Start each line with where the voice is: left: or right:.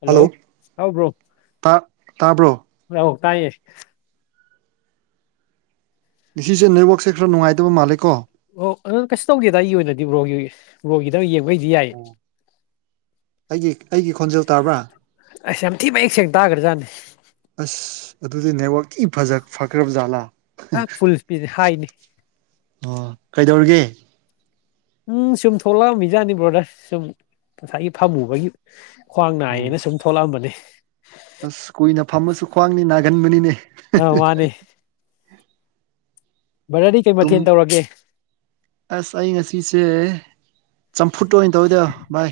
left: hello ꯍꯥꯎ bro
right: ꯇꯥꯕ꯭ꯔꯣ
left: ꯍꯂꯥꯎ ꯇꯥꯏꯌꯦ
right: ꯉꯤꯁꯤꯁꯦ ꯅꯦꯠꯋꯥꯛꯁꯦ ꯈꯔ ꯉꯥꯏꯇꯕ ꯃꯥꯜꯂꯦꯀꯣ
left: ꯑꯣ ꯑꯗꯨꯅ ꯀꯩꯁꯨ ꯇꯧꯒꯦꯗ ꯑꯩꯒꯤ ꯑꯣꯏꯅꯗꯤ ꯕ꯭ꯔꯣꯒꯤ ꯕ꯭ꯔꯣꯒꯤꯗꯪ ꯌꯦꯡꯕꯩꯗꯤ ꯌꯥꯏꯌꯦ
right: ꯑꯩꯒꯤ ꯑꯩꯒꯤ ꯈꯣꯟꯖꯦꯜ ꯇꯥꯕ꯭ꯔꯥ
left: ꯑꯁ ꯌꯥꯝ ꯊꯤꯅꯃꯌꯦꯛ ꯁꯦꯡꯅ ꯇꯥꯒ꯭ꯔꯖꯥꯠꯅꯦ
right: ꯑꯁ ꯑꯗꯨꯗꯤ ꯅꯦꯠꯋꯥꯛꯀꯤ ꯐꯖꯥ ꯐꯈ꯭ꯔꯕ ꯖꯥꯠꯂꯥ
left: [unintelligible] ꯍꯥꯏꯅꯤ
right: ꯑꯣ ꯀꯩꯗꯧꯔꯤꯒꯦ
left: ꯎꯝ ꯁꯨꯝ ꯊꯣꯛꯂꯛꯑꯝꯃꯤꯖꯠꯅꯤ ꯕꯣꯗꯔ ꯁꯨꯝ ꯉꯁꯥꯏꯒꯤ ꯐꯝꯃꯨꯕꯒꯤ ꯈ꯭ꯋꯥꯡ ꯅꯥꯏꯌꯦꯅ ꯁꯨꯝ ꯊꯣꯛꯂꯛꯑꯝꯕꯅꯦ
right: ꯑꯁ ꯀꯨꯏꯅ ꯐꯝꯃꯁꯨ ꯈ꯭ꯋꯥꯡꯅꯤ ꯅꯥꯒꯟꯕꯅꯤꯅꯦ
left: ꯑꯧ ꯃꯥꯅꯦ ꯕꯔꯗꯤ ꯀꯩ
right: ꯇꯨꯝ
left: ꯃꯊꯦꯜ ꯇꯧꯔꯒꯦ
right: ꯑꯁ ꯑꯩ ꯉꯁꯤꯁꯦ ꯆꯝꯐꯨꯠ ꯑꯣꯏ ꯇꯧꯋꯏꯗ ꯚꯥꯏ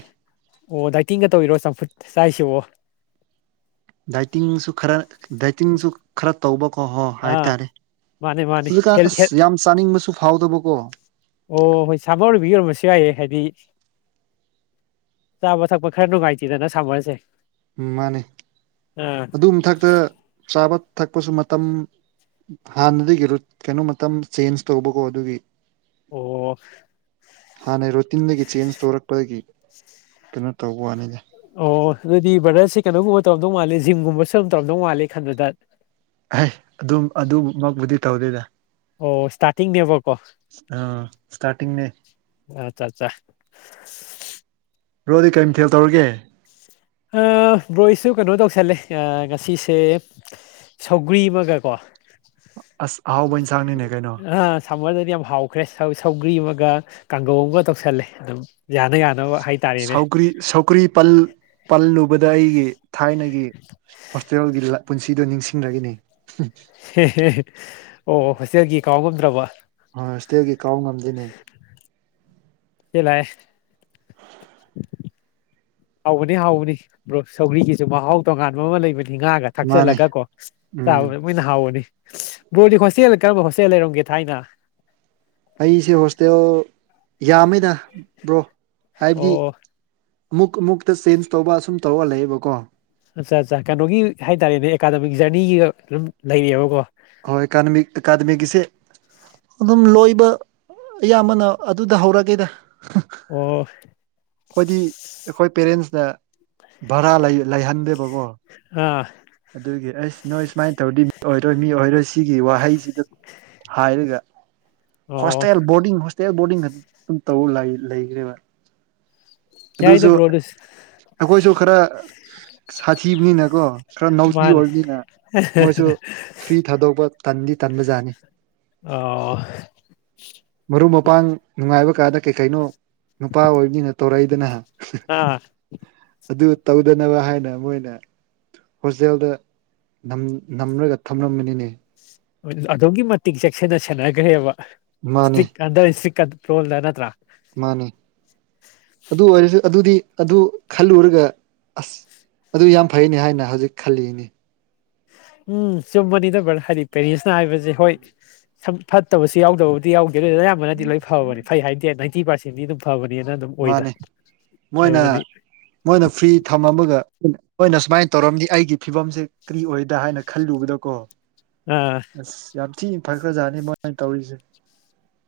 left: ꯑꯣ ꯗꯥꯏꯇꯤꯡꯒ ꯇꯧꯔꯤꯔꯣ ꯆꯝꯐꯨꯠ ꯆꯥꯁꯤꯕꯣ
right: ꯗꯥꯏꯇꯤꯡꯁꯨ ꯈꯔ ꯗꯥꯏꯇꯤꯡꯁꯨ ꯈꯔ ꯇꯧꯕꯀꯣ ꯍꯣ
left: ꯑꯥ
right: ꯍꯥꯏꯇꯥꯔꯦ
left: ꯃꯥꯅꯦ ꯃꯥꯅꯦ
right: ꯍꯧꯖꯤꯛꯀꯥꯟ
left: ꯍꯦꯜ ꯍꯦꯜ
right: ꯑꯁ ꯌꯥꯝ ꯆꯥꯅꯤꯡꯕꯁꯨ ꯐꯥꯎꯗꯕꯀꯣ
left: ꯑꯣ ꯍꯣꯏ ꯁꯥꯕ ꯑꯣꯏꯔꯤꯕ ꯌ ꯑꯣꯏꯔꯝꯕꯁꯨ ꯌꯥꯏꯑ ꯍꯥꯏꯗꯤ ꯆꯥꯕ ꯊꯛꯄ ꯈꯔ ꯅꯨꯡꯉꯥꯏꯇꯦꯗꯅ ꯁꯥꯝꯃꯔꯁꯦ
right: ꯎꯝ ꯃꯥꯅꯦ
left: ꯑꯥ
right: ꯃꯥꯊꯛꯇ ꯆꯥꯕ ꯊꯛꯄꯁꯨ ꯃꯇꯝ ꯍꯥꯟꯅꯗꯒꯤ ꯔꯨꯠ ꯀꯩꯅꯣ ꯃꯇꯝ ꯆꯦꯟꯖ ꯇꯧꯕꯀꯣ ꯑꯗꯨꯒꯤ
left: ꯑꯣ
right: ꯍꯥꯟꯅ ꯔꯣꯇꯤꯟꯗꯒꯤ ꯆꯦꯟꯖ ꯇꯧꯔꯛꯄꯗꯒꯤ ꯀꯩꯅꯣ ꯇꯧꯕ ꯋꯥꯅꯤꯗ
left: ꯑꯣ ꯑꯗꯨꯗꯤ ꯕꯗꯠꯁꯦ ꯀꯩꯅꯣ ꯒꯨꯝꯕ ꯇꯧꯔꯝꯗꯧ ꯃꯥꯜꯂꯦ ꯖꯤꯝꯒꯨꯝꯕꯁꯨ ꯑꯗꯨ ꯇꯧꯔꯝꯗꯧ ꯃꯥꯜꯂꯦ ꯑꯩꯅ ꯈꯟꯕꯗꯠ
right: ꯍꯩ ꯑꯗꯨꯝ ꯑꯗꯨꯃꯛꯕꯨꯨꯗꯤ ꯇꯧꯗꯦꯗ
left: ꯑꯣ ꯏꯁꯇꯥꯔꯇꯤꯡꯅꯦꯕ ꯀꯣ
right: ꯑ ꯏꯁꯇꯥꯇꯤꯡꯅꯦ
left: ꯑꯆꯥ ꯑꯠꯆꯥ
right: ꯕꯣꯔꯗꯤ ꯀꯩ ꯃꯊꯦꯜ ꯇꯧꯔꯒꯦ
left: ꯑ ꯕ꯭ꯔꯣꯏꯑꯩꯁꯨ ꯀꯩꯅꯣ ꯇꯧꯁꯜꯂꯦ ꯑ ꯉꯁꯤꯁꯦ ꯁꯧꯒ꯭ꯔꯤ ꯑꯃꯒ ꯀꯣ
right: ꯑꯁ ꯑꯍꯥꯎꯕ ꯏꯟꯁꯥꯡꯅꯤꯅꯦ ꯀꯩꯅꯣ
left: ꯑꯥ ꯁꯝꯃꯔꯗꯗꯤ ꯌꯥꯝ ꯍꯥꯎꯈ꯭ꯔꯦ ꯁꯧ ꯁꯧꯒ꯭ꯔꯤ ꯑꯃꯒ ꯀꯥꯡꯒꯧ ꯑꯃꯒ ꯇꯧꯁꯜꯂꯦ ꯑꯗꯨꯝ ꯌꯥꯅ ꯌꯥꯅꯕ ꯍꯥꯏꯇꯥꯔꯦꯅꯦ
right: ꯁꯧꯒ꯭ꯔꯤ ꯁꯧꯒ꯭ꯔꯤ ꯄꯜ ꯄꯜꯂꯨꯕꯗ ꯑꯩꯒꯤ ꯊꯥꯏꯅꯒꯤ ꯍꯣꯁꯇꯦꯜꯒꯤ ꯂ ꯄꯨꯟꯁꯤꯗꯣ ꯅꯤꯡꯁꯤꯡꯂꯛꯏꯅꯦ
left: ꯍꯦ ꯍꯦ ꯍꯦ ꯑꯣ ꯍꯣꯁꯇꯦꯜꯒꯤ ꯀꯥꯎꯉꯝꯗ꯭ꯔꯕ
right: ꯑ ꯍꯣꯁꯇꯦꯜꯒꯤ ꯀꯥꯎ ꯉꯝꯗꯦꯅꯦ
left: ꯇꯦꯂꯥꯏ ꯍꯥꯎꯕꯅꯤ ꯍꯥꯎꯕꯅꯤ ꯕ꯭ꯔꯣ ꯁꯧꯒ꯭ꯔꯤꯒꯤꯁꯨ ꯃꯍꯥꯎ ꯇꯣꯉꯥꯟꯕ ꯑꯃ ꯂꯩꯕꯅꯤ ꯉꯥꯒ
right: ꯃꯥꯅꯦ
left: ꯊꯥꯛꯆꯜꯂꯒ ꯀꯣ
right: ꯎꯝ
left: ꯆꯥꯕꯩ ꯃꯣꯏꯅ ꯍꯥꯎꯕꯅꯤ ꯕ꯭ꯔꯣꯗꯤ ꯍꯣꯁꯇꯦꯜ ꯀꯔꯝꯕ ꯍꯣꯁꯇꯦꯜ ꯂꯩꯔꯝꯒꯦ ꯊꯥꯏꯅ
right: ꯑꯩꯁꯦ ꯍꯣꯁꯇꯦꯜ ꯌꯥꯝꯃꯦꯗ ꯕ꯭ꯔꯣ ꯍꯥꯏꯕꯗꯤ
left: ꯑꯣ
right: ꯑꯃꯨꯛ ꯑꯃꯨꯛꯇ ꯆꯦꯟꯖ ꯇꯧꯕ ꯑꯁꯨꯝ ꯇꯧꯔꯒ ꯂꯩꯕꯀꯣ
left: ꯑꯠꯆꯥ ꯑꯠꯆꯥ ꯀꯩꯅꯣꯒꯤ ꯍꯥꯏꯇꯥꯔꯦꯅꯦ ꯑꯦꯀꯥꯗꯃꯤꯛ ꯖꯔꯅꯤꯒꯤꯒ ꯑꯗꯨꯝ ꯂꯩꯔꯤꯑꯕꯀꯣ
right: ꯍꯣꯏ ꯑꯦꯀꯥꯗꯃꯤꯛ ꯑꯦꯀꯥꯗꯃꯤꯛꯒꯤꯁꯦ ꯑꯗꯨꯝ ꯂꯣꯏꯕ ꯑꯌꯥꯝꯕꯅ ꯑꯗꯨꯗ ꯍꯧꯔꯒꯦꯗ ꯍ
left: ꯑꯣ
right: ꯑꯩꯈꯣꯏꯗꯤ ꯑꯩꯈꯣꯏ ꯄꯦꯔꯦꯟꯁꯅ ꯚꯔꯥ ꯂꯩ ꯂꯩꯍꯟꯗꯦꯕꯀꯣ
left: ꯑꯥ
right: ꯑꯗꯨꯒꯤ ꯑꯁ ꯅꯣꯏ ꯁꯨꯃꯥꯏ ꯇꯧꯔꯗꯤ ꯃꯤ ꯑꯣꯏꯔꯣꯏ ꯃꯤ ꯑꯣꯏꯔꯣꯏ ꯁꯤꯒꯤ ꯋꯥꯍꯩꯁꯤ ꯍꯥꯏꯔꯒ
left: ꯑꯣ
right: ꯍꯣꯁꯇꯦꯜꯕꯨ ꯕꯣꯔꯗꯤꯡ ꯍꯣꯁꯇꯦꯜ ꯕꯣꯔꯗꯤꯡꯗ ꯑꯗꯨꯝ ꯇꯧ ꯂꯩ ꯂꯩꯒ꯭ꯔꯦꯕ
left: ꯌꯥꯏꯗ
right: ꯑꯗꯨꯁꯨ
left: ꯕ꯭ꯔꯣ
right: ꯑꯩꯈꯣꯏꯁꯨ ꯈꯔ ꯁꯥꯊꯤꯕꯅꯤꯅꯀꯣ ꯈꯔ ꯅꯥꯎꯇꯤ
left: ꯃꯥꯅꯦ
right: ꯑꯣꯏꯕꯅꯤꯅ ꯃꯣꯏꯁꯨ ꯐ꯭ꯔꯤ ꯊꯥꯗꯣꯛꯄ ꯇꯟꯗꯤ ꯇꯟꯕꯖꯥꯠꯅꯤ
left: ꯑꯣ
right: ꯃꯔꯨꯞ ꯃꯄꯥꯡ ꯅꯨꯡꯉꯥꯏꯕ ꯀꯥꯗ ꯀꯩ ꯀꯩꯅꯣ ꯅꯨꯄꯥ ꯑꯣꯏ ꯅꯤꯅ ꯇꯧꯔꯛꯏꯗꯅ
left: ꯑꯥ
right: ꯑꯗꯨ ꯇꯧꯗꯅꯕ ꯍꯥꯏꯅ ꯃꯣꯏꯅ ꯍꯣꯁꯇꯦꯜꯗ ꯅꯝ ꯅꯝꯔꯒ ꯊꯝꯂꯝꯕꯅꯤꯅꯦ
left: ꯑꯗꯨꯛꯀꯤ ꯃꯇꯤꯛ ꯆꯦꯛꯁꯟꯅ ꯁꯦꯟꯅꯒ꯭ꯔꯦꯕ
right: ꯃꯥꯅꯦ
left: ꯁ꯭ꯇꯤꯛ ꯑꯟꯗꯔ ꯁ꯭ꯇꯤꯛ ꯀꯟꯇ꯭ꯔꯣꯜꯗ ꯅꯠꯇ꯭ꯔꯥ
right: ꯃꯥꯅꯤ ꯑꯗꯨ ꯑꯣꯏꯔꯁꯨ ꯑꯗꯨꯗꯤ ꯑꯗꯨ ꯈꯜꯂꯨꯔꯒ ꯑꯁ ꯑꯗꯨ ꯌꯥꯝ ꯐꯩꯅꯤ ꯍꯥꯏꯅ ꯍꯧꯖꯤꯛ ꯈꯜꯂꯤꯅꯤ
left: ꯎꯝ ꯆꯨꯝꯕꯅꯤꯗ ꯕ꯭ꯔꯗꯔ ꯍꯥꯏꯗꯤ ꯄꯦꯔꯦꯟꯁꯅ ꯍꯥꯏꯕꯁꯦ ꯍꯣꯏ ꯁꯨꯝ ꯐꯠꯇꯕꯁꯨ ꯌꯥꯎꯗꯕ ꯗꯤꯌꯥꯎꯗꯦ ꯑꯗꯨ ꯑꯌꯥꯝꯅꯗꯤ ꯂꯣꯏ ꯐꯕꯅꯤ ꯐꯩ ꯍꯥꯏꯗꯦ ꯅꯥꯏꯟꯇꯤ ꯄꯥꯔꯁꯦꯟ ꯗꯤ ꯑꯗꯨꯝ ꯐꯕꯅꯦꯅ ꯑꯗꯨꯝ ꯑꯣꯏꯗ
right: ꯃꯥꯅꯦ ꯃꯣꯏꯅ
left: ꯍꯥꯏꯕꯗꯤ
right: ꯃꯣꯏꯅ ꯐ꯭ꯔꯤ ꯊꯝꯃꯝꯃꯒ ꯎꯝ ꯍꯣꯏꯅ ꯁꯨꯃꯥꯏ ꯇꯧꯔꯝꯗꯤ ꯑꯩꯒꯤ ꯐꯤꯕꯝꯁꯦ ꯀꯔꯤ ꯑꯣꯏꯗ ꯍꯥꯏꯅ ꯈꯜꯂꯨꯕꯗꯀꯣ
left: ꯑ
right: ꯑꯁ ꯌꯥꯝ ꯊꯤ ꯐꯈ꯭ꯔꯖꯥꯠꯅꯤ ꯃꯣꯏꯅ ꯇꯧꯔꯤꯁꯦ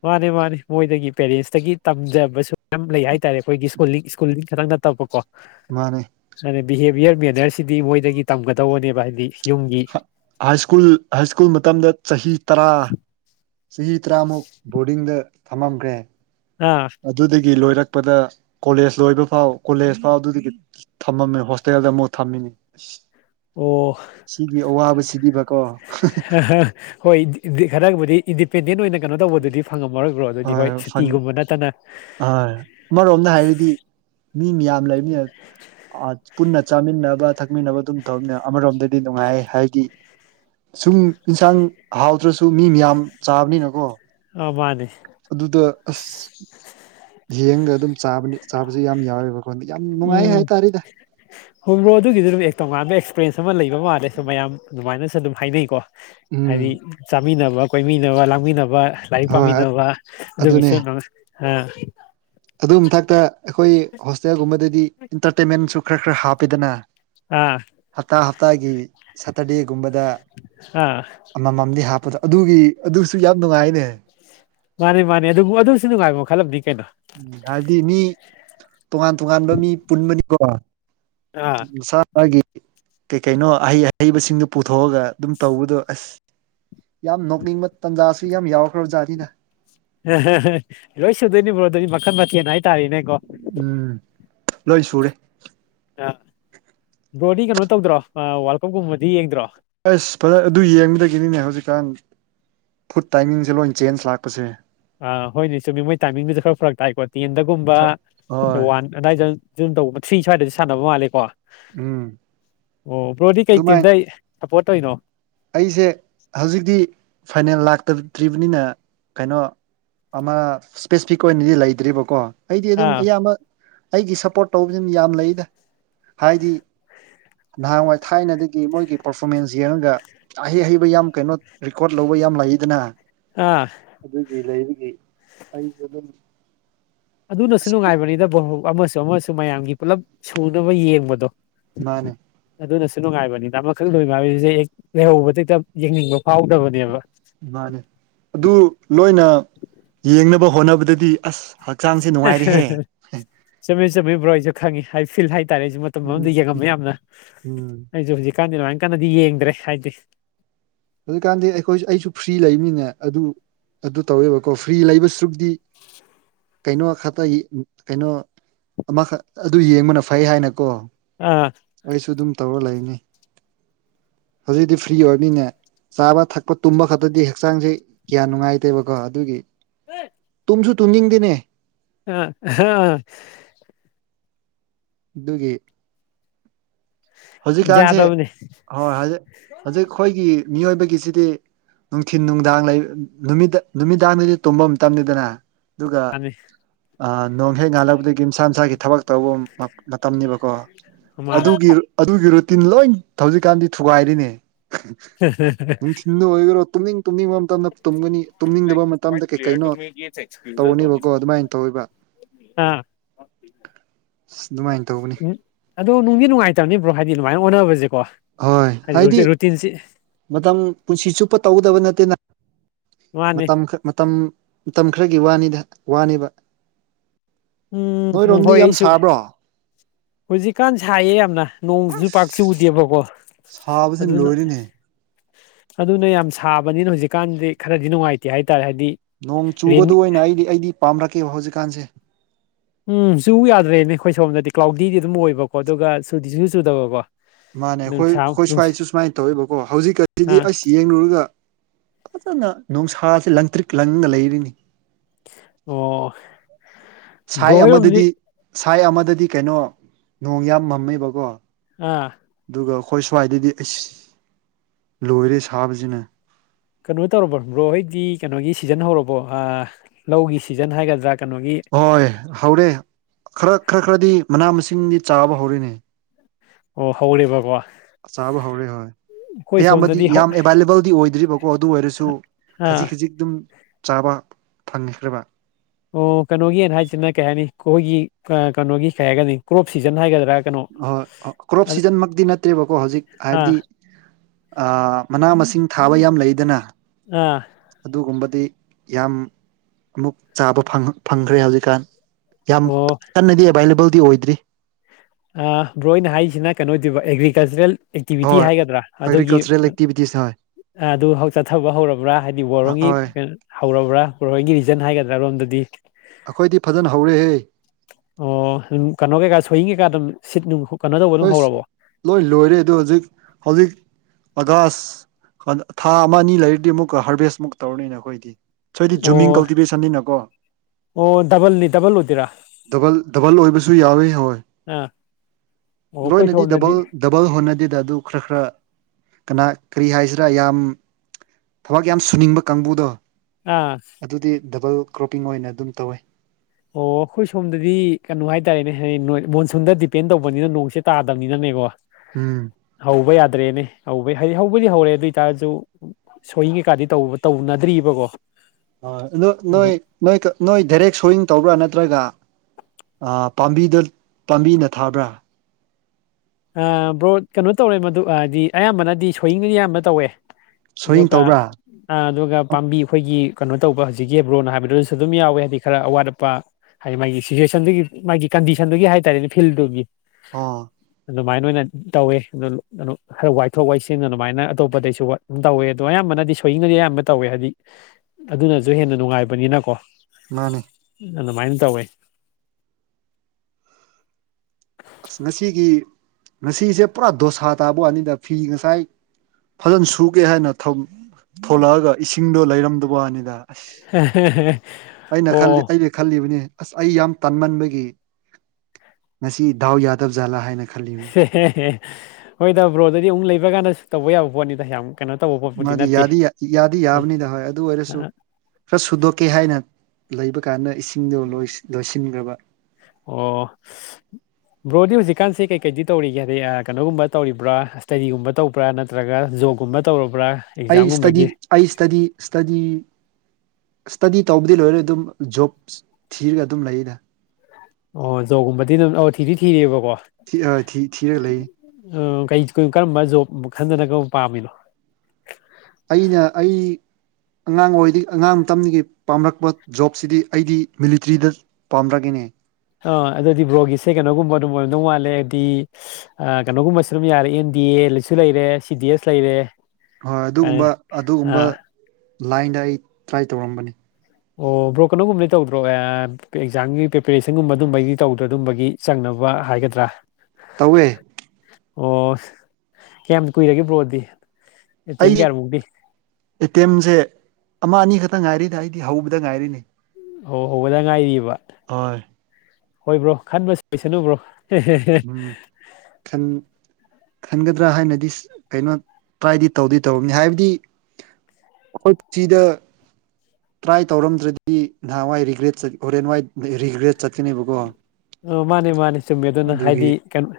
left: ꯃꯥꯅꯤ ꯃꯥꯅꯤ ꯃꯣꯏꯗꯒꯤ ꯄꯦꯔꯦꯟꯁꯇꯒꯤ ꯇꯝꯖꯕꯁꯨ ꯌꯥꯝ ꯂꯩ ꯍꯥꯏꯇꯥꯔꯦ ꯑꯩꯈꯣꯏꯒꯤ ꯀꯨꯂꯤꯡ ꯁ꯭ꯀꯨꯂꯤꯡ ꯈꯤꯇꯪ ꯅꯠꯇꯕꯀꯣ
right: ꯃꯥꯅꯦ
left: ꯁꯥꯏꯅ ꯕꯤꯍꯦꯕꯤꯌꯔ ꯃꯦꯅꯔꯁꯤꯗꯤ ꯃꯣꯏꯗꯒꯤ ꯇꯝꯒꯗꯧꯕꯅꯦꯕ ꯍꯥꯏꯕꯗꯤ ꯌꯨꯝꯒꯤ
right: ꯍꯥꯏ ꯁ꯭ꯀꯨꯜ ꯍꯥꯏ ꯁ꯭ꯀꯨꯜ ꯃꯇꯝꯗ ꯆꯍꯤ ꯇꯔꯥ ꯆꯍꯤ ꯇꯔꯥꯃꯨꯛ ꯕꯣꯔꯗꯤꯡꯗ ꯊꯝꯃꯝꯈ꯭ꯔꯦ
left: ꯑꯥ
right: ꯑꯗꯨꯗꯒꯤ ꯂꯣꯏꯔꯛꯄꯗ ꯀꯣꯂꯦꯖ ꯂꯣꯏꯕ ꯐꯥꯎ ꯀꯣꯂꯦꯖ ꯐꯥꯎ ꯑꯗꯨꯗꯒꯤ ꯊꯝꯃꯝꯃꯦ ꯍꯣꯁꯇꯦꯜꯗ ꯑꯃꯨꯛ ꯊꯝꯃꯤꯅꯤ
left: ꯑꯣ
right: ꯁꯤꯒꯤ ꯑꯋꯥꯕꯁꯤꯗꯤꯕ
left: ꯍ ꯍ ꯍꯣꯏ ꯗꯤ ꯗꯤ ꯈꯔꯕꯨꯗꯤ ꯏꯟꯗꯤꯄꯦꯟꯗꯦꯟ ꯑꯣꯏꯅ ꯀꯩꯅꯣ ꯇꯧꯕꯗꯨꯗꯤ ꯐꯪꯉꯝꯃꯔꯣꯏ ꯕ꯭ꯔꯣ ꯑꯗꯨꯗꯤ ꯍꯣꯏ ꯁꯨꯇꯤꯒꯨꯝꯕ ꯅꯠꯇꯅ
right: ꯍ‌ꯣꯏ ꯑꯃꯔꯣꯝꯗ ꯍꯥꯏꯔꯗꯤ ꯃꯤ ꯃꯌꯥꯝ ꯂꯩꯃꯤꯅ ꯄꯨꯟꯅ ꯆꯥꯃꯤꯟꯅꯕ ꯊꯛꯃꯤꯟꯅꯕ ꯑꯗꯨꯝ ꯇꯧꯅꯤ ꯑꯃꯔꯣꯝꯗꯗꯤ ꯅꯨꯡꯉꯥꯏ ꯍꯥꯏꯗꯤ ꯁꯨꯝ ꯌꯦꯟꯁꯥꯡ ꯍꯥꯎꯗ꯭ꯔꯁꯨ ꯃꯤ ꯃꯌꯥꯝ ꯆꯥꯕꯅꯤꯅꯀꯣ
left: ꯑꯣ ꯃꯥꯅꯤ
right: ꯑꯗꯨꯗ ꯑꯁ ꯌꯦꯡꯒ ꯑꯗꯨꯝ ꯆꯥꯕꯅꯤ ꯆꯥꯕꯁꯨ ꯌꯥꯝ ꯌꯥꯎꯋꯦꯕ ꯑꯩꯈꯣꯟꯗ ꯌꯥꯝ ꯅꯨꯡꯉꯥꯏ ꯍꯥꯏꯇꯥꯔꯦꯗꯤ
left: ꯍꯣꯡꯕ꯭ꯔꯣ ꯑꯗꯨꯒꯤꯁꯨ ꯑꯗꯨꯝ ꯇꯣꯉꯥꯟꯕ ꯑꯦꯛꯁꯄꯔꯦꯟꯁ ꯑꯃ ꯂꯩꯕ ꯃꯥꯜꯂꯦꯁꯨ ꯃꯌꯥꯝ ꯑꯗꯨꯃꯥꯏꯅꯁꯨ ꯑꯗꯨꯝ ꯍꯥꯏꯅꯩꯀꯣ
right: ꯎꯝ
left: ꯍꯥꯏꯗꯤ ꯆꯥꯃꯤꯟꯅꯕ ꯀꯣꯏꯃꯤꯟꯅꯕ ꯂꯥꯡꯃꯤꯟꯅꯕ ꯂꯥꯏꯔꯤꯛ
right: ꯍꯣꯏ
left: ꯄꯥꯝꯃꯤꯟꯅꯕ ꯑꯗꯨꯒꯤꯁꯨ
right: ꯑꯗꯨꯅꯦ
left: ꯅꯨꯡ ꯑꯥ
right: ꯑꯗꯨ ꯃꯊꯛꯇ ꯑꯩꯈꯣꯏ ꯍꯣꯁꯇꯦꯜꯒꯨꯝꯕꯗꯗꯤ ꯏꯟꯇꯔꯇꯦꯟꯃꯦꯟꯁꯨ ꯈꯔ ꯈꯔ ꯍꯥꯞꯄꯤꯗꯅ
left: ꯑꯥ
right: ꯍꯞꯇꯥ ꯍꯞꯇꯥꯒꯤ ꯁꯇꯔꯗꯦꯒꯨꯝꯕꯗ
left: ꯑꯥ
right: ꯑꯃꯃꯝꯗꯤ ꯍꯥꯞꯄꯗ ꯑꯗꯨꯒꯤ ꯑꯗꯨꯁꯨ ꯌꯥꯝ ꯅꯨꯡꯉꯥꯏꯅꯦ
left: ꯃꯥꯅꯦ ꯃꯥꯅꯦ ꯑꯗꯨꯕꯨ ꯑꯗꯨꯁꯨ ꯅꯨꯡꯉꯥꯏꯕ ꯃꯈꯜ ꯑꯃꯅꯤꯗꯤ ꯀꯩꯅꯣ
right: ꯎꯝ ꯍꯥꯏꯕꯗꯤ ꯃꯤ ꯇꯣꯉꯥꯟ ꯇꯣꯉꯥꯟꯕ ꯃꯤ ꯄꯨꯟꯕꯅꯤꯀꯣ
left: ꯑꯥ
right: ꯃꯁꯥꯒꯤ ꯀꯩ ꯀꯩꯅꯣ ꯑꯍꯩ ꯑꯍꯩꯕꯁꯤꯡꯗꯨ ꯄꯨꯊꯣꯛꯑꯒ ꯑꯗꯨꯝ ꯇꯧꯕꯗꯣ ꯑꯁ ꯌꯥꯝ ꯅꯣꯛꯅꯤꯡꯕ ꯇꯥꯟꯖꯥꯁꯨ ꯌꯥꯝ ꯌꯥꯎꯔꯈ꯭ꯔꯦ ꯖꯥꯅꯤꯗ
left: ꯂꯣꯏ ꯁꯨꯗꯣꯏꯅꯤꯕ꯭ꯔꯣ ꯑꯗꯨꯗꯤ ꯃꯈꯟ ꯃꯊꯦꯜ ꯍꯥꯏꯇꯥꯥꯔꯦꯅꯦꯀꯣ
right: ꯎꯝ ꯂꯣꯏ ꯁꯨꯔꯦ
left: ꯕ꯭ꯔꯣꯗꯤ ꯀꯩꯅꯣ ꯇꯧꯗ꯭ꯔꯣ ꯋꯥꯔꯜ ꯀꯞꯀꯨꯝꯕꯗꯤ ꯌꯦꯡꯗ꯭ꯔꯣ
right: ꯑꯁ ꯐꯖꯅ ꯑꯗꯨ ꯌꯦꯡꯕꯗꯒꯤꯅꯤꯅꯦ ꯍꯧꯖꯤꯛꯀꯥꯟ ꯐꯨꯗ ꯇꯥꯏꯃꯤꯡꯁꯦ ꯂꯣꯏ ꯆꯦꯟꯖ ꯂꯥꯛꯄꯁꯦ
left: ꯑ ꯍꯣꯏꯅꯦ ꯆꯨꯝꯃꯤ ꯃꯣꯏ ꯇꯥꯏꯃꯤꯡꯗꯨꯁꯨ ꯈꯔ ꯐꯔꯛ ꯇꯥꯏꯀꯣ ꯇꯦꯟꯗꯒꯨꯝꯕ
right: ꯍꯣꯏ
left: ꯋꯥꯟ ꯑꯗꯨꯗꯥꯏꯗ ꯖꯨꯝ ꯇꯧꯕ ꯊ꯭ꯔꯤ ꯁ꯭ꯋꯥꯏꯗꯗꯤ ꯁꯥꯟꯅꯕ ꯃꯥꯜꯂꯦꯀꯣ
right: ꯎꯝ
left: ꯑꯣ ꯕ꯭ꯔꯣꯗꯤ ꯀꯩ
right: ꯑꯗꯨꯃꯥꯏ
left: ꯇꯤꯝꯗ ꯁꯞꯄꯣꯔꯠ ꯇꯧꯅꯣ
right: ꯑꯩꯁꯦ ꯍꯧꯖꯤꯛꯇꯤ ꯐꯥꯏꯅꯦꯜ ꯂꯥꯛꯇꯗ꯭ꯔꯤꯕꯅꯤꯅ ꯀꯩꯅꯣ ꯑꯃ ꯏꯁꯄꯦꯁꯤꯐꯤꯛ ꯑꯣꯏꯅꯗꯤ ꯂꯩꯗ꯭ꯔꯤꯕꯀꯣ ꯑꯩꯗꯤ ꯑꯗꯨꯝ
left: ꯑꯥ
right: ꯑꯌꯥꯝꯕ ꯑꯩꯒꯤ ꯁꯞꯄꯣꯔꯠ ꯇꯧꯕꯁꯤꯅ ꯌꯥꯝ ꯂꯩꯗ ꯍꯥꯏꯗꯤ ꯅꯍꯥꯟꯋꯥꯏ ꯊꯥꯏꯅꯗꯒꯤ ꯃꯣꯏꯒꯤ ꯄꯔꯐꯣꯔꯃꯦꯟꯁ ꯌꯦꯡꯉꯒ ꯑꯍꯩ ꯍꯩꯕ ꯌꯥꯝ ꯀꯩꯅꯣ ꯔꯦꯀꯣꯔꯠ ꯂꯧꯕ ꯌꯥꯝ ꯂꯩꯌꯦꯗꯅ
left: ꯑꯥ
right: ꯑꯗꯨꯒꯤ ꯂꯩꯕꯒꯤ ꯑꯩꯁꯨ ꯑꯗꯨꯝ
left: ꯑꯗꯨꯅꯁꯨ ꯅꯨꯡꯉꯥꯏꯕꯅꯤꯗ ꯕꯥꯕꫭꯛ ꯑꯃꯁꯨ ꯑꯃꯁꯨ ꯃꯌꯥꯝꯒꯤ ꯄꯨꯜꯂꯞ ꯁꯨꯅꯕ ꯌꯦꯡꯕꯗꯣ
right: ꯃꯥꯅꯦ
left: ꯑꯗꯨꯅꯁꯨ ꯅꯨꯡꯉꯥꯏꯕꯅꯤꯗꯥ ꯑꯃꯈꯛ ꯂꯣꯏꯅꯔꯤꯁꯤꯁꯦ [unintelligible] ꯍꯦꯛ ꯂꯩꯍꯧꯕꯗ ꯍꯦꯛꯇ ꯌꯦꯡꯅꯤꯡꯕ ꯐꯥꯎꯗꯕꯅꯦꯕ
right: ꯃꯥꯅꯦ ꯑꯗꯨ ꯂꯣꯏꯅ ꯌꯦꯡꯅꯕ ꯍꯣꯠꯅꯕꯗꯗꯤ ꯑꯁ ꯍꯛꯆꯥꯡꯁꯦ ꯅꯨꯡꯉꯥꯏꯔꯦꯍꯦ
left: ꯆꯨꯝꯃꯤ ꯆꯨꯝꯃꯤ ꯕ꯭ꯔꯣ ꯑꯩꯁꯨ ꯈꯪꯉꯤ ꯍꯥꯏ ꯐꯤꯜ ꯍꯥꯏꯇꯥꯔꯦ ꯑꯩꯁꯨ ꯃꯇꯨꯝ
right: ꯎꯝ
left: ꯑꯃꯗꯥ ꯌꯦꯡꯉꯝꯃ‌ꯦ ꯌꯥꯝꯅ
right: ꯎꯝ
left: ꯑꯩꯁꯨ ꯍꯧꯖꯤꯛꯀꯥꯟꯗꯤ ꯑꯗꯨꯃꯥꯏ ꯀꯟꯅꯗꯤ ꯌꯦꯡꯗ꯭ꯔꯦ ꯍꯥꯏꯗꯤ
right: ꯍꯧꯖꯤꯛꯀꯥꯟꯗꯤ ꯑꯩꯈꯣꯏ ꯑꯩꯁꯨ ꯐ꯭ꯔꯤ ꯂꯩꯕꯅꯤꯅꯥ ꯑꯗꯨ ꯑꯗꯨ ꯇꯧꯋꯦꯕꯀꯣ ꯐ꯭ꯔꯤ ꯂꯩꯕ ꯁꯔꯨꯛꯇꯤ ꯀꯩꯅꯣ ꯈꯛꯇ ꯀꯩꯅꯣ ꯑꯃꯈꯛ ꯑꯗꯨ ꯌꯦꯡꯕꯅ ꯐꯩ ꯍꯥꯏꯅꯀꯣ
left: ꯑꯥ
right: ꯑꯩꯁꯨ ꯑꯗꯨꯝ ꯇꯧꯔꯥ ꯂꯩꯕꯅꯤ ꯍꯧꯖꯤꯛꯇꯤ ꯐ꯭ꯔꯤ ꯑꯣꯏꯔꯅꯤꯅꯦ ꯆꯥꯕ ꯊꯛ ꯇꯨꯝꯕ ꯈꯛꯇꯗꯤ ꯍꯛꯆꯥꯡꯁꯦ ꯀꯌꯥ ꯅꯨꯡꯉꯥꯏꯇꯦꯕꯀꯣ ꯑꯗꯨꯒꯤ
left: ꯍ [unintelligible]
right: ꯇꯨꯝꯁꯨ ꯇꯨꯡꯅꯤꯡꯗꯦꯅꯦ
left: ꯑ ꯍꯥ [unintelligible]
right: ꯑꯗꯨꯒꯤ ꯍꯧꯖꯤꯛꯀꯥꯟꯁꯤ
left: ꯌꯥꯗꯕꯅꯤ
right: ꯍꯧꯖꯤꯛ ꯍꯧꯖꯤꯛ ꯑꯩꯈꯣꯏꯒꯤ ꯃꯤꯑꯣꯏꯕꯒꯤꯁꯤꯗꯤ ꯅꯨꯡꯊꯤꯟ ꯅꯨꯡꯗꯥꯡ ꯂꯩ ꯅꯨꯃꯤꯗꯥꯡ ꯅꯨꯃꯤꯗꯥꯡꯗꯗꯤ ꯇꯨꯝꯕ ꯃꯇꯝꯅꯤꯗꯅ ꯑꯗꯨꯒ
left: ꯃꯥꯅ‌ꯦ
right: ꯅꯣꯡ ꯍꯦꯛ ꯉꯥꯜꯂꯛꯄꯗꯒꯤ ꯃꯁꯥ ꯃꯁꯥꯒꯤ ꯊꯕꯛ ꯇꯧꯕ ꯃꯇꯝꯅ‌ꯦꯕꯀꯣ
left: ꯃꯥꯅꯤ
right: ꯑꯗꯨꯒꯤ ꯑꯗꯨꯒꯤ ꯔꯨꯇꯤꯟ ꯂꯣꯏ ꯍꯧꯖꯤꯛꯀꯥꯟꯗꯤ ꯊꯨꯒꯥꯏꯔꯤꯅꯦ ꯑꯗꯨ ꯑꯣꯏꯒꯦꯔꯣ ꯇꯨꯝꯅꯤꯡ ꯇꯨꯝꯅꯤꯡꯕ ꯃꯇꯝꯗꯥ ꯇꯨꯝꯒꯅꯤ ꯇꯨꯝꯅꯤꯡꯗꯕ ꯃꯇꯝꯗ ꯀꯩꯀꯩꯅꯣ ꯇꯧꯅꯦꯕꯀꯣ ꯑꯗꯨꯃꯥꯏꯅ ꯇꯧꯋ‌ꯦꯕꯥ
left: ꯍꯥ
right: ꯑꯁ ꯑꯗꯨꯃꯥꯏꯅ ꯇꯧꯕꯅꯤ
left: ꯑꯗꯣ ꯅꯨꯡꯗꯤ ꯅꯨꯡꯉꯥꯏꯇꯕꯅꯦꯕ꯭ꯔꯣ ꯍꯥꯏꯗꯤ ꯑꯗꯨꯃꯥꯏꯅ ꯑꯣꯟꯅꯕꯁꯦꯀꯣ ꯍꯥꯏꯗꯤ ꯔꯨꯇꯤꯟꯁꯤ
right: ꯃꯇꯝ ꯄꯨꯟꯁꯤ ꯆꯨꯞꯄ ꯇꯧꯒꯗꯕ ꯅꯠꯇꯦꯅ
left: ꯃꯥꯅꯤ
right: ꯃꯇꯝ ꯈꯔꯥ ꯃꯇꯝ ꯃꯇꯝ ꯈꯔꯒꯤ ꯋꯥꯅꯤꯗ ꯋꯥꯅꯦꯕ
left: ꯎꯝ ꯎꯝ
right: ꯅꯣꯏꯔꯣꯝꯗꯤ
left: ꯍꯣꯏ
right: ꯌꯥꯝ
left: ꯑꯩꯁꯨ
right: ꯁꯥꯕ꯭ꯔꯣ
left: ꯍꯧꯖꯤꯛꯀꯥꯟ ꯁꯥꯏꯌꯦ ꯌꯥꯝꯅ ꯅꯣꯡꯁꯨ ꯄꯥꯛ
right: ꯑꯁ
left: ꯆꯨꯗꯦꯕꯀꯣ
right: ꯁꯥꯕꯁꯤ
left: ꯑꯗꯨꯅ
right: ꯂꯣꯏꯔꯤꯅꯦ
left: ꯑꯗꯨꯅ‌ꯦ ꯌꯥꯝ ꯁꯥꯕꯅꯤꯅ ꯍꯧꯖꯤꯛꯀꯥꯟꯗꯤ ꯈꯔꯗꯤ ꯅꯨꯡꯉꯥꯏꯇꯦ ꯍꯥꯏꯇꯥꯔꯦ ꯍꯥꯏꯗꯤ
right: ꯅꯣꯡ
left: ꯔꯦꯟ
right: ꯆꯨꯕꯗꯨ ꯑꯣꯏꯅ ꯑꯩꯗꯤ ꯑꯩꯗꯤ ꯄꯥꯝꯔꯛꯀꯦ ꯍꯧꯖꯤꯛꯀꯥꯟꯁꯦ
left: ꯎꯝ ꯆꯨ ꯌꯥꯗ꯭ꯔꯦꯅꯦ ꯑꯩꯈꯣꯏ ꯁꯣꯝꯗꯗꯤ ꯀ꯭ꯂꯥꯎꯗꯤ ꯑꯗꯨꯝ ꯑꯣꯏꯕꯀꯣ ꯑꯗꯨꯒ ꯆꯨꯗꯤ ꯁꯨꯡꯆꯨ ꯆꯨꯗꯕꯀꯣ
right: ꯃꯥꯅꯦ ꯑꯩꯈꯣꯏ
left: ꯅꯨꯡꯁꯥ
right: ꯑꯩꯈꯣꯏ
left: ꯅꯨꯡꯁꯥ
right: ꯁ꯭ꯋꯥꯏꯁꯨ ꯁꯨꯃꯥꯏꯅ ꯇꯧꯋꯦꯕꯀꯣ ꯍꯧꯖꯤꯛꯀꯁꯤꯗꯤ
left: ꯑꯥ
right: ꯑꯁ ꯌꯦꯡꯂꯨꯔꯒ ꯐꯖꯅ ꯅꯨꯡꯁꯥꯁꯦ ꯂꯪꯇ꯭ꯔꯤꯛ ꯂꯪꯒ ꯂꯩꯔꯤꯅꯤ
left: ꯑꯣ
right: ꯁꯥꯏ
left: ꯕ꯭ꯔꯣ ꯍꯣꯏꯔꯣꯝꯗꯤ
right: ꯑꯃꯗꯗꯤ ꯁꯥꯏ ꯑꯃꯗꯗꯤ ꯀꯩꯅꯣ ꯅꯣꯡ ꯌꯥꯝ ꯃꯝꯃꯦꯕꯀꯣ
left: ꯑꯥ
right: ꯑꯗꯨꯒ ꯑꯩꯈꯣꯏ ꯁ꯭ꯋꯥꯏꯗꯗꯤ ꯏꯁ ꯂꯣꯏꯔꯦ ꯁꯥꯕꯁꯤꯅ
left: ꯀꯩꯅꯣ ꯇꯧꯔꯕ ꯕ꯭ꯔꯣ ꯍꯣꯏꯗꯤ ꯀꯩꯅꯣꯒꯤ ꯁꯤꯖꯟ ꯍꯧꯔꯕꯣ ꯑꯥ ꯂꯧꯒꯤ ꯁꯤꯖꯟ ꯍꯥꯏꯒꯗ꯭ꯔꯥ ꯀꯩꯅꯣꯒꯤ
right: ꯍꯣꯏ ꯍꯧꯔꯦ ꯈꯔ ꯈꯔ ꯈꯔꯗꯤ ꯃꯅꯥ ꯃꯁꯤꯡꯗꯤ ꯆꯥꯕ ꯍꯧꯔꯤꯅꯦ
left: ꯑꯣ ꯍꯧꯔꯦꯕꯀꯣ
right: ꯆꯥꯕ ꯍꯧꯔꯦ ꯍꯣꯏ
left: ꯑꯩꯈꯣꯏ
right: ꯑꯌꯥꯝꯕꯗꯤ
left: ꯁꯣꯝꯗꯗꯤ ꯍꯧ
right: ꯌꯥꯝ ꯑꯦꯕꯥꯏꯂꯦꯕꯜꯗꯤ ꯑꯣꯏꯗ꯭ꯔꯤꯕꯀꯣ ꯑꯗꯨ ꯑꯣꯏꯔꯁꯨ
left: ꯑꯥ
right: ꯈꯖꯤꯛ ꯈꯖꯤꯛ ꯑꯗꯨꯝ ꯆꯥꯕ ꯐꯪꯈ꯭ꯔꯕ
left: ꯑꯣ ꯀꯩꯅꯣꯒꯤꯅ ꯍꯥꯏꯁꯤꯅ ꯀꯩ ꯍꯥꯏꯅꯤ ꯑꯩꯈꯣꯏꯒꯤ ꯀꯩꯅꯣꯒꯤ ꯀꯩ ꯍꯥꯏꯒꯅꯤ ꯀ꯭ꯔꯣꯞ ꯁꯤꯖꯟ ꯍꯥꯏꯒꯗ꯭ꯔꯥ ꯀꯩꯅꯣ
right: ꯑꯣꯏ ꯀ꯭ꯔꯣꯞ ꯁꯤꯖꯟꯃꯛꯇꯤ ꯅꯠꯇ꯭ꯔꯦꯕꯀꯣ ꯍꯧꯖꯤꯛ
left: ꯑꯥ
right: ꯍꯥꯏꯕꯗꯤ ꯃꯅꯥ ꯃꯁꯤꯡ ꯊꯥꯕ ꯌꯥꯝ ꯂꯩꯗꯅ
left: ꯑ
right: ꯑꯗꯨꯒꯨꯝꯕꯗꯤ ꯌꯥꯝ ꯑꯃꯨꯛ ꯆꯥꯕ ꯐꯪꯈ꯭ꯔꯦ ꯍꯧꯖꯤꯛꯀꯥꯟ ꯌꯥꯝ
left: ꯑꯣ
right: ꯀꯟꯅꯗꯤ ꯑꯦꯕꯥꯏꯂꯦꯕꯜꯗꯤ ꯑꯣꯏꯗ꯭ꯔꯤ
left: ꯕ꯭ꯔꯣꯅ ꯍꯥꯏꯔꯤꯁꯤꯅ ꯀꯩꯅꯣꯗꯕ ꯑꯦꯒ꯭ꯔꯤꯀꯜꯆꯔꯦꯜ ꯑꯦꯛꯇꯤꯕꯤꯇꯤ ꯍꯥꯏꯒꯗ꯭ꯔꯥ ꯑꯗꯨꯒꯤ
right: ꯁꯣ꯭ꯔꯦꯜ ꯑꯦꯛꯇꯤꯇꯤꯁ ꯍ‌ꯣꯏ
left: ꯑꯗꯨ ꯍꯧ ꯆꯠꯊꯕ ꯍꯧꯔꯕ꯭ꯔꯥ ꯍꯥꯏꯗꯤ
right: ꯍꯣꯏ
left: ꯕꯣꯔꯣꯒꯤ
right: ꯍꯣꯏ
left: ꯀꯩꯅ ꯍꯧꯔꯕ꯭ꯔꯥ ꯍꯣꯔ ꯍꯣꯏꯒꯤ ꯔꯤꯖꯟ ꯍꯥꯏꯒꯗ꯭ꯔꯥ ꯔꯣꯝꯗꯗꯤ
right: ꯑꯩꯈꯣꯏꯗꯤ ꯐꯖꯅ ꯍꯧꯔꯦꯍꯦ
left: ꯑꯣ ꯀꯩꯅꯣ ꯀꯩꯀꯥ ꯁꯣꯏꯋꯤꯡ ꯀꯩꯀꯥ ꯑꯗꯨꯝ ꯁꯤꯠ ꯅꯨꯡ ꯀꯩꯅꯣ ꯇꯧꯕ ꯑꯗꯨꯝ
right: ꯑꯁ
left: ꯍꯧꯔꯕꯣ
right: ꯂꯣꯏ ꯂꯣꯏꯔꯦ ꯑꯗ ꯍꯧꯖꯤꯛ ꯍꯧꯖꯤꯛ ꯑꯒꯥꯁ ꯊꯥ ꯑꯃ ꯑꯅꯤ ꯂꯩꯔꯗꯤ ꯑꯃꯨꯛ ꯍꯥꯔꯔꯕꯦꯁꯃꯨꯛ ꯇꯧꯔꯅꯤꯅꯦ ꯑꯩꯈꯣꯏꯗꯤ ꯁꯣꯏꯗꯤ
left: ꯑꯣ
right: ꯖꯨꯃꯤꯡ ꯀꯜꯇꯤꯚꯦꯁꯟꯅꯤꯅ ꯀꯣ
left: ꯑꯣ ꯗꯕꯜꯅꯤ ꯗꯕꯜ ꯑꯣꯏꯗꯣꯏꯔꯥ
right: ꯗꯕꯜ ꯗꯕꯜ ꯑꯣꯏꯕꯁꯨ ꯌꯥꯎꯋꯦ ꯍꯣꯏ
left: ꯑ ꯑꯣ ꯑꯩꯈꯣꯏ
right: ꯂꯣꯏꯅꯗꯤ
left: ꯁ‌ꯣꯟꯗꯗꯤ
right: ꯗꯕꯜ ꯗꯕꯜ ꯍꯣꯟꯠꯅꯗꯦꯗ ꯑꯗꯨ ꯈꯔ ꯈꯔ ꯀꯅꯥ ꯀꯔꯤ ꯍꯥꯏꯁꯤꯔꯥ ꯌꯥꯝ ꯊꯕꯛ ꯌꯥꯝ ꯁꯨꯅꯤꯡꯕ ꯀꯥꯡꯕꯨꯗꯣ
left: ꯑꯥ
right: ꯑꯗꯨꯗꯤ ꯗꯕꯜ ꯀ꯭ꯔꯣꯞꯄꯤꯡ ꯑꯣꯏꯅ ꯑꯗꯨꯝ ꯇꯧꯋꯦ
left: ꯑꯣ ꯑꯩꯈꯣꯏ ꯁꯣꯝꯗꯗꯤ ꯀꯩꯅꯣ ꯍꯥꯏꯇꯥꯔꯦꯅꯦ ꯅꯣꯏ- ꯃꯣꯟꯁꯨꯟꯗ ꯗꯤꯄꯦꯟ ꯇꯧꯕꯅꯤꯅ ꯅꯣꯡꯁꯦ ꯇꯥꯗꯕꯅꯤꯅꯦꯀꯣ
right: ꯎꯝ
left: ꯍꯧꯕ ꯌꯥꯗ꯭ꯔꯦꯅꯦ ꯍꯧꯕꯩ ꯍꯧꯕꯨꯗꯤꯍꯧꯔꯦ ꯑꯗ‌ꯣꯏꯇꯥꯔꯁꯨ ꯁꯣꯌꯤ ꯀꯩꯀꯥꯗꯤ ꯇ- ꯇꯧꯅꯗ꯭ꯔꯤꯕꯀꯣ
right: ꯑ ꯑꯗꯨ ꯅꯣꯏ ꯅꯣꯏ ꯅꯣꯏ ꯗꯥꯏꯔꯦꯛ ꯁꯣꯋꯤꯡ ꯇꯧꯕ꯭ꯔꯥ ꯅꯠꯇ꯭ꯔꯒ ꯄꯥꯝꯕꯤꯗꯣ ꯄꯥꯝꯕꯤꯅ ꯊꯥꯕ꯭ꯔꯥ
left: ꯕ꯭ꯔꯣ ꯀꯩꯅꯣ ꯇꯧꯔꯦ ꯃꯗꯨ ꯑꯌꯥꯝꯕꯅꯗꯤ ꯁꯣꯏꯋꯤꯡꯅ ꯑꯌꯥꯝꯕ ꯇꯧꯋꯦ
right: ꯁꯣꯋꯤꯡ
left: ꯑꯗꯣꯒ
right: ꯇꯧꯕ꯭ꯔꯥ
left: ꯑꯗꯨꯒ ꯄꯥꯝꯕꯤ ꯑꯩꯈꯣꯏꯒꯤ ꯀꯩꯅꯣ ꯇꯧꯕ ꯍꯧꯖꯤꯛꯀꯤ ꯕ꯭ꯔꯣꯅ ꯍꯥꯏꯕꯗꯨ ꯑꯗꯨꯁꯨ ꯑꯗꯨꯝ ꯌꯥꯎꯋꯦ ꯍꯥꯏꯗꯤ ꯈꯔ ꯑꯋꯥꯠ ꯑꯄꯥ ꯍꯥꯏꯗꯤ ꯃꯥꯒꯤ ꯁꯤꯆꯨꯋꯦꯁꯟꯗꯨꯒꯤ ꯃꯥꯒꯤ ꯀꯟꯗꯤꯁꯟꯗꯨꯒꯤ ꯍꯥꯏꯇꯥꯔꯦꯅꯦ ꯐꯤꯜꯗꯨꯒꯤ
right: ꯑꯥ
left: ꯑꯗꯨꯃꯥꯏꯅ ꯑꯣꯏꯅ ꯇꯧꯋꯦ ꯑꯗꯨ ꯈꯔ ꯋꯥꯏꯊꯣꯛ ꯋꯥꯏꯁꯤꯟ ꯑꯗꯨꯃꯥꯏꯅ ꯑꯇꯣꯞꯄꯗꯩꯁꯨ ꯇꯧꯋꯦ ꯑꯗꯣ ꯑꯌꯥꯝꯕꯅꯗꯤ ꯁꯣꯏꯌꯤꯡꯅ ꯑꯌꯥꯝꯕ ꯇꯧꯋꯦ ꯍꯥꯏꯗꯤ ꯑꯗꯨꯅꯁꯨ ꯍꯦꯟꯅ ꯅꯨꯡꯉꯥꯏꯕꯅꯤꯅꯀꯣ
right: ꯃꯥꯅꯦ
left: ꯑꯗꯨꯃꯥꯏꯅ ꯇꯧꯋꯦ
right: ꯑꯁ ꯉꯁꯤꯒꯤ ꯉꯁꯤꯁꯦ ꯄꯨꯔꯥ ꯗꯣꯁꯥ ꯇꯥꯕ ꯋꯥꯅꯤꯗ ꯐꯤ ꯉꯁꯥꯏ ꯐꯖꯅ ꯁꯨꯒꯦ ꯍꯥꯏꯅ ꯊꯣꯛ-ꯊꯣꯛꯂꯛꯑꯒ ꯏꯁꯤꯡꯗꯣ ꯂꯩꯔꯝꯗꯕꯋꯅꯤꯗ ꯑꯁ
left: [unintelligible]
right: ꯑꯩꯅ ꯈꯜꯂꯤ
left: ꯑꯣ
right: ꯑꯩꯗꯤ ꯈꯜꯂꯤꯕꯅꯤ ꯑꯁ ꯑꯩ ꯌꯥꯝ ꯇꯥꯟꯃꯟꯕꯒꯤ ꯉꯁꯤ ꯗꯥꯎ ꯌꯥꯗꯕ ꯖꯥꯜꯂꯥ ꯍꯥꯏꯅ ꯈꯜꯂꯤꯕꯅꯤ
left: ꯍꯦ ꯍꯦ ꯍꯣꯏꯗ ꯕ꯭ꯔꯣꯗꯗꯤ ꯑꯃꯨꯛ ꯂꯩꯕꯀꯥꯟꯗꯁ ꯇꯧꯕ ꯌꯥꯕ ꯄꯣꯠꯅꯤꯗ ꯌꯥꯝ ꯀꯩꯅꯣ ꯇꯧꯕ ꯄꯣꯠꯄꯨꯗꯤ
right: ꯃꯥꯗꯤ
left: ꯅꯠꯇꯦ
right: ꯌꯥꯗꯤ ꯌꯥ ꯌꯥꯗꯤ ꯌꯥꯕꯅꯤꯗ ꯍꯣꯏ ꯑꯗꯨ ꯑꯣꯏꯔꯁꯨ ꯈꯔ ꯁꯨꯗꯣꯛꯀꯦ ꯍꯥꯏꯅ ꯂꯩꯕ ꯀꯥꯟꯗ ꯏꯁꯤꯡꯗꯣ ꯂꯣꯢ ꯂꯣꯢꯁꯤꯟꯈ꯭ꯔꯕ
left: ꯑꯣ
right: [inaudible]
left: ꯕ꯭ꯔꯣꯗꯤ ꯍꯧꯖꯤꯛꯀꯥꯟꯁꯦ ꯀꯩ ꯀꯩꯗꯤ ꯇꯧꯔꯤꯒꯦ ꯍꯥꯗꯤ ꯌꯥ ꯀꯩꯅꯣꯒꯨꯝꯕ ꯇꯧꯔꯤꯕ꯭ꯔꯥ ꯁ꯭ꯇꯗꯤꯒꯨꯝꯕ ꯇꯧꯕ꯭ꯔꯥ ꯅꯠ ꯇ꯭ꯔꯒ ꯖꯣꯕꯒꯨꯝꯕ ꯇꯧꯔꯛꯕ꯭ꯔꯥ
right: ꯑꯩ ꯁ꯭ꯇꯗꯤ ꯑꯩ ꯁ꯭ꯇꯗꯤ ꯁ꯭ꯇꯗꯤ ꯁ꯭ꯇꯗꯤ ꯇꯧꯕꯗꯤ ꯂꯣꯢꯔꯦ ꯑꯗꯨꯝ ꯖꯣꯕ ꯊꯤꯔꯒ ꯑꯗꯨꯝ ꯂꯩꯌꯦꯗ
left: ꯑꯣ ꯖꯣꯒꯨꯝꯕꯗꯤ ꯑꯗꯨꯝ ꯑꯣ ꯊꯤꯗꯤ ꯊꯤꯔꯤꯑꯕꯀꯣ
right: ꯊꯤ ꯑ ꯊꯤ ꯊꯤꯔꯒ ꯂꯩ
left: ꯑ ꯀꯩ ꯀ ꯀꯔꯝꯕ ꯖꯣꯕ ꯃꯈꯟꯗꯅ ꯀꯔꯝꯕ ꯄꯥꯝꯃꯤꯅꯣ
right: ꯑꯩꯅ ꯑꯩ ꯑꯉꯥꯡ ꯑꯣꯏꯔꯤ ꯑꯉꯥꯡ ꯇꯝꯒꯤ ꯄꯥꯝꯔꯛꯄ ꯖꯣꯞꯁꯤꯗꯤ ꯑꯩꯗꯤ ꯃꯤꯂꯤꯇ꯭ꯔꯤꯗ ꯄꯝꯔꯥꯛꯏꯅꯦ
left: ꯑꯥ ꯑꯗꯨꯗꯤ ꯕ꯭ꯔꯣꯒꯤꯁꯦ ꯀꯩꯅꯣꯒꯨꯝꯕ ꯑꯗꯨꯝ ꯑꯣꯏꯔꯝꯗꯧ ꯃꯥꯜꯂꯦ ꯗꯤ ꯑ ꯀꯅꯣꯒꯨꯝꯕꯁꯨ ꯑꯗꯨꯝ ꯌꯥꯔꯦ ꯑꯦꯟ ꯗꯤ ꯑꯦ ꯂꯁꯨ ꯂꯩꯔꯦ ꯁꯤ ꯗꯤ ꯑꯦꯁ ꯂꯩꯔꯦ
right: ꯍꯣꯏ
left: ꯀꯥꯏ
right: ꯑꯗꯨꯒꯨꯝꯕ ꯑꯗꯨꯒꯨꯝꯕ
left: ꯑꯥ
right: ꯂꯥꯏꯟꯗ ꯑꯩ ꯇ꯭ꯔꯥꯏ ꯇꯧꯔꯝꯕꯅꯤ
left: ꯑꯣ ꯕ꯭ꯔꯣ ꯀꯩꯅꯣꯒꯨꯝꯕꯗꯤ ꯇꯧꯗ꯭ꯔꯣ ꯑꯥ ꯀꯑꯦꯛꯖꯥꯝꯒꯤ ꯄ꯭ꯔꯤꯄꯦꯔꯦꯁꯟꯒꯨꯝꯕ ꯑꯗꯨꯝꯕꯒꯤ ꯇꯧꯗ꯭ꯔ ꯑꯗꯨꯝꯕꯒꯤ ꯆꯪꯅꯕ ꯍꯥꯏꯒꯗ꯭ꯔꯥ
right: ꯇꯧꯋꯦ
left: ꯑꯣ ꯀꯌꯥꯝ ꯀꯨꯏꯔꯒꯦ ꯕ꯭ꯔꯣꯗꯤ ꯑꯦꯇꯦꯝ ꯀꯌꯥꯔꯃꯨꯛꯇꯤ
right: ꯑꯦꯇꯦꯝꯖꯦ ꯑꯃ ꯑꯅꯤ ꯈꯛꯇ ꯉꯥꯏꯔꯤꯗ ꯑꯩꯗꯤ ꯍꯧꯕꯗ ꯉꯥꯏꯔꯤꯅꯤ
left: ꯑꯣ ꯍꯧꯕꯗ ꯉꯥꯏꯔꯤꯌꯦꯕ
right: ꯑꯣꯏ
left: ꯍꯣꯏ ꯕ꯭ꯔꯣ ꯈꯟꯕꯁꯨ ꯑꯣꯏꯁꯅꯨ ꯕ꯭ꯔꯣ
right: ꯎꯝ ꯈꯟ ꯈꯟꯒꯗ꯭ꯔꯥ ꯍꯥꯏꯅꯗꯤ ꯀꯩꯅꯣ ꯇ꯭ꯔꯥꯏꯗꯤ ꯇꯧꯗꯤ ꯇꯧꯔꯝꯅꯤ ꯍꯥꯏꯕꯗꯤ ꯑꯩꯈꯣꯏ ꯄꯨꯛꯆꯤꯗ ꯇ꯭ꯔꯥꯢ ꯇꯧꯔꯝꯗ꯭ꯔꯗꯤ ꯅꯍꯥꯟꯋꯥꯢ ꯔꯤꯒ꯭ꯔꯦꯠ ꯆꯠ ꯍꯣꯔꯦꯟ ꯋꯥꯢ ꯔꯤꯒ꯭ꯔꯦꯠ ꯆꯠꯀꯅꯦꯕꯀꯣ
left: ꯑꯣ ꯃꯥꯅꯦ ꯃꯥꯅꯦ ꯆꯨꯝꯃꯦ ꯑꯗꯨꯅ
right: ꯑꯗꯨꯒꯤ
left: ꯍꯥꯢꯗꯤ ꯀꯩꯅꯣ